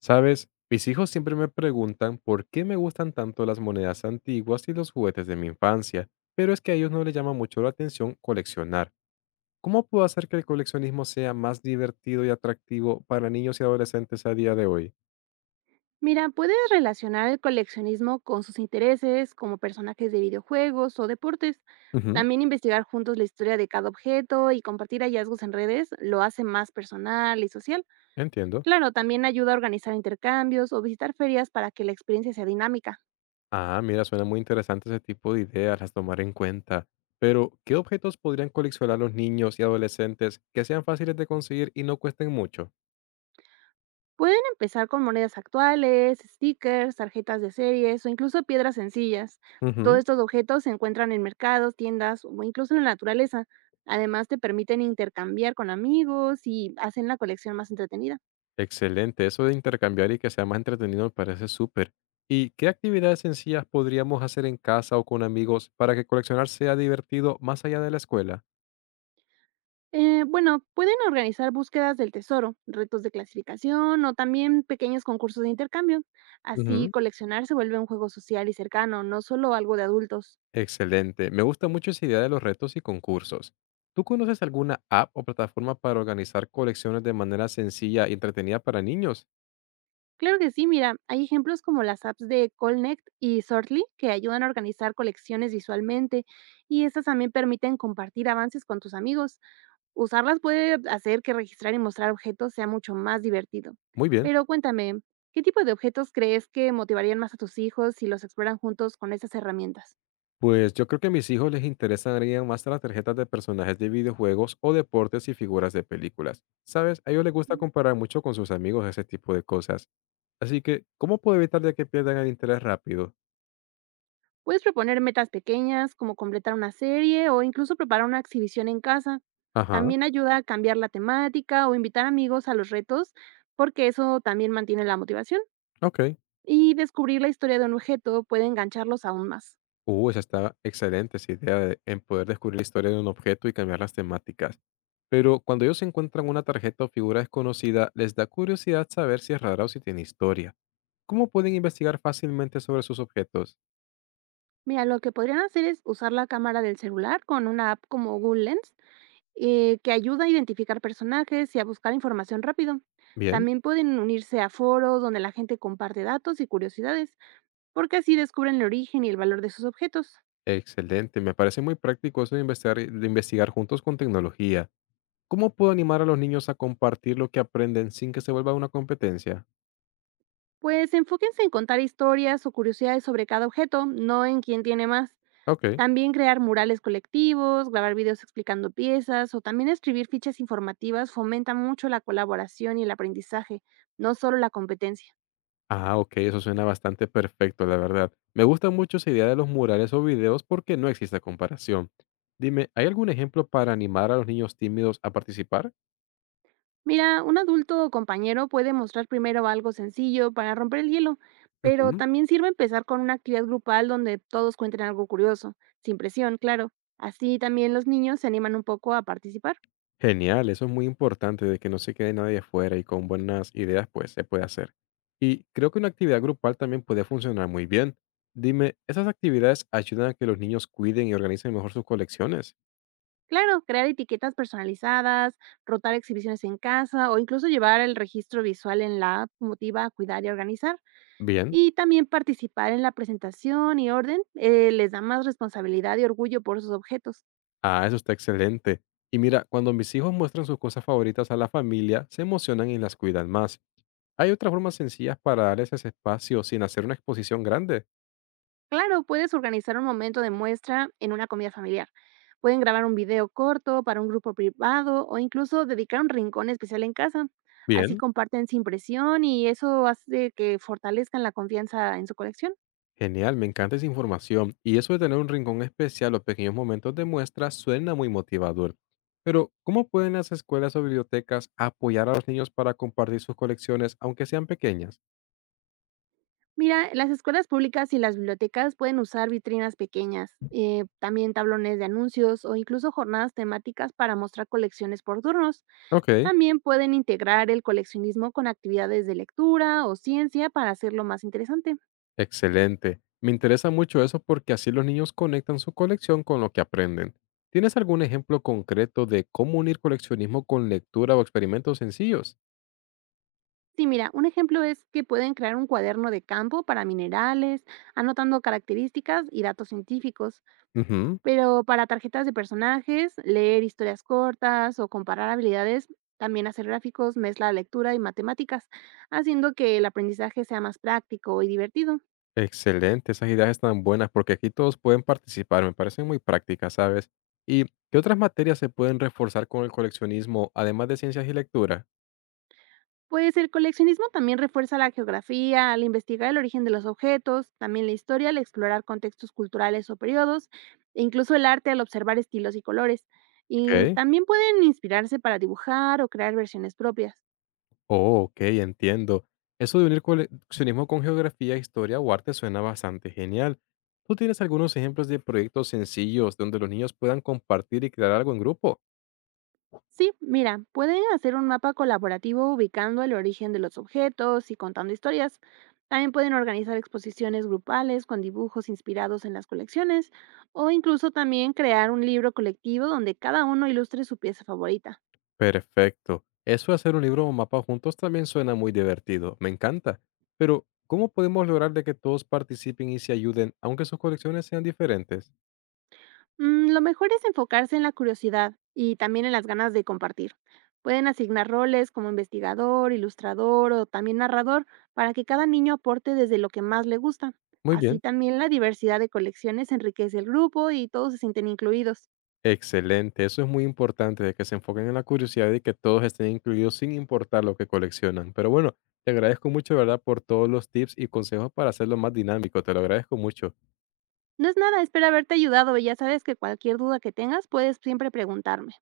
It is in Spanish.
¿Sabes? Mis hijos siempre me preguntan por qué me gustan tanto las monedas antiguas y los juguetes de mi infancia, pero es que a ellos no les llama mucho la atención coleccionar. ¿Cómo puedo hacer que el coleccionismo sea más divertido y atractivo para niños y adolescentes a día de hoy? Mira, puedes relacionar el coleccionismo con sus intereses, como personajes de videojuegos o deportes. Ujú, También investigar juntos la historia de cada objeto y compartir hallazgos en redes lo hace más personal y social. entiendo. Claro, también ayuda a organizar intercambios o visitar ferias para que la experiencia sea dinámica. Ah, mira, suena muy interesante ese tipo de ideas, las tomar en cuenta. Pero, ¿qué objetos podrían coleccionar los niños y adolescentes que sean fáciles de conseguir y no cuesten mucho? Pueden empezar con monedas actuales, stickers, tarjetas de series o incluso piedras sencillas. Todos Ujú. estos objetos se encuentran en mercados, tiendas o incluso en la naturaleza. Además, te permiten intercambiar con amigos y hacen la colección más entretenida. Excelente, eso de intercambiar y que sea más entretenido me parece súper. ¿Y qué actividades sencillas podríamos hacer en casa o con amigos para que coleccionar sea divertido más allá de la escuela? Bueno, pueden organizar búsquedas del tesoro, retos de clasificación o también pequeños concursos de intercambio. Así, Ujú, coleccionar se vuelve un juego social y cercano, no solo algo de adultos. excelente, me gusta mucho esa idea de los retos y concursos. ¿Tú conoces alguna app o plataforma para organizar colecciones de manera sencilla y entretenida para niños? Claro que sí, mira, hay ejemplos como las apps de Colnect y Sortly que ayudan a organizar colecciones visualmente y estas también permiten compartir avances con tus amigos. Usarlas puede hacer que registrar y mostrar objetos sea mucho más divertido. Muy bien. Pero cuéntame, ¿qué tipo de objetos crees que motivarían más a tus hijos si los exploran juntos con estas herramientas? Pues yo creo que a mis hijos les interesarían más las tarjetas de personajes de videojuegos o deportes y figuras de películas. ¿Sabes? A ellos les gusta comparar mucho con sus amigos ese tipo de cosas. Así que, ¿cómo puedo evitar de que pierdan el interés rápido? Puedes proponer metas pequeñas como completar una serie o incluso preparar una exhibición en casa. Ajá, También ayuda a cambiar la temática o invitar amigos a los retos porque eso también mantiene la motivación. ok. Y descubrir la historia de un objeto puede engancharlos aún más. Esa está excelente, esa idea de en poder descubrir la historia de un objeto y cambiar las temáticas. Pero cuando ellos encuentran una tarjeta o figura desconocida, les da curiosidad saber si es rara o si tiene historia. ¿Cómo pueden investigar fácilmente sobre sus objetos? Mira, lo que podrían hacer es usar la cámara del celular con una app como Google Lens, que ayuda a identificar personajes y a buscar información rápido. Bien, También pueden unirse a foros donde la gente comparte datos y curiosidades, porque así descubren el origen y el valor de sus objetos. excelente. Me parece muy práctico eso de investigar juntos con tecnología. ¿Cómo puedo animar a los niños a compartir lo que aprenden sin que se vuelva una competencia? Pues enfóquense en contar historias o curiosidades sobre cada objeto, no en quién tiene más. Ok. También crear murales colectivos, grabar videos explicando piezas o también escribir fichas informativas fomenta mucho la colaboración y el aprendizaje, no solo la competencia. Ah, ok, eso suena bastante perfecto, la verdad. Me gusta mucho esa idea de los murales o videos porque no existe comparación. Dime, ¿hay algún ejemplo para animar a los niños tímidos a participar? Mira, un adulto o compañero puede mostrar primero algo sencillo para romper el hielo, pero Ujú. también sirve empezar con una actividad grupal donde todos cuenten algo curioso, sin presión, claro. Así también los niños se animan un poco a participar. Genial, eso es muy importante, de que no se quede nadie afuera y con buenas ideas pues se puede hacer. Y creo que una actividad grupal también puede funcionar muy bien. Dime, ¿esas actividades ayudan a que los niños cuiden y organicen mejor sus colecciones? Claro, crear etiquetas personalizadas, rotar exhibiciones en casa o incluso llevar el registro visual en la app motiva a cuidar y organizar. Bien. Y también participar en la presentación y orden, les da más responsabilidad y orgullo por sus objetos. Ah, eso está excelente. Y mira, cuando mis hijos muestran sus cosas favoritas a la familia, se emocionan y las cuidan más. ¿Hay otras formas sencillas para darles ese espacio sin hacer una exposición grande? Claro, puedes organizar un momento de muestra en una comida familiar. Pueden grabar un video corto para un grupo privado o incluso dedicar un rincón especial en casa. Así Bien. comparten sin presión y eso hace que fortalezcan la confianza en su colección. Genial, me encanta esa información. Y eso de tener un rincón especial o pequeños momentos de muestra suena muy motivador. Pero, ¿cómo pueden las escuelas o bibliotecas apoyar a los niños para compartir sus colecciones, aunque sean pequeñas? Mira, las escuelas públicas y las bibliotecas pueden usar vitrinas pequeñas, también tablones de anuncios o incluso jornadas temáticas para mostrar colecciones por turnos. Ok. También pueden integrar el coleccionismo con actividades de lectura o ciencia para hacerlo más interesante. Excelente. Me interesa mucho eso porque así los niños conectan su colección con lo que aprenden. ¿Tienes algún ejemplo concreto de cómo unir coleccionismo con lectura o experimentos sencillos? Sí, mira, un ejemplo es que pueden crear un cuaderno de campo para minerales, anotando características y datos científicos. Ujú. Pero para tarjetas de personajes, leer historias cortas o comparar habilidades, también hacer gráficos mezcla lectura y matemáticas, haciendo que el aprendizaje sea más práctico y divertido. Excelente, esas ideas están buenas porque aquí todos pueden participar, me parecen muy prácticas, ¿sabes? ¿Y qué otras materias se pueden reforzar con el coleccionismo, además de ciencias y lectura? Pues el coleccionismo también refuerza la geografía al investigar el origen de los objetos, también la historia al explorar contextos culturales o periodos, e incluso el arte al observar estilos y colores. Y Ok. también pueden inspirarse para dibujar o crear versiones propias. Oh, ok, entiendo. Eso de unir coleccionismo con geografía, historia o arte suena bastante genial. ¿Tú tienes algunos ejemplos de proyectos sencillos donde los niños puedan compartir y crear algo en grupo? Sí, mira, pueden hacer un mapa colaborativo ubicando el origen de los objetos y contando historias. También pueden organizar exposiciones grupales con dibujos inspirados en las colecciones o incluso también crear un libro colectivo donde cada uno ilustre su pieza favorita. Perfecto. Eso de hacer un libro o mapa juntos también suena muy divertido. Me encanta. Pero, ¿cómo podemos lograr de que todos participen y se ayuden, aunque sus colecciones sean diferentes? Lo mejor es enfocarse en la curiosidad y también en las ganas de compartir. Pueden asignar roles como investigador, ilustrador o también narrador para que cada niño aporte desde lo que más le gusta. Muy Así bien. también la diversidad de colecciones enriquece el grupo y todos se sienten incluidos. Excelente, eso es muy importante, de que se enfoquen en la curiosidad y que todos estén incluidos sin importar lo que coleccionan. Pero bueno, te agradezco mucho, de ¿verdad?, por todos los tips y consejos para hacerlo más dinámico. Te lo agradezco mucho. No es nada, espero haberte ayudado y ya sabes que cualquier duda que tengas puedes siempre preguntarme.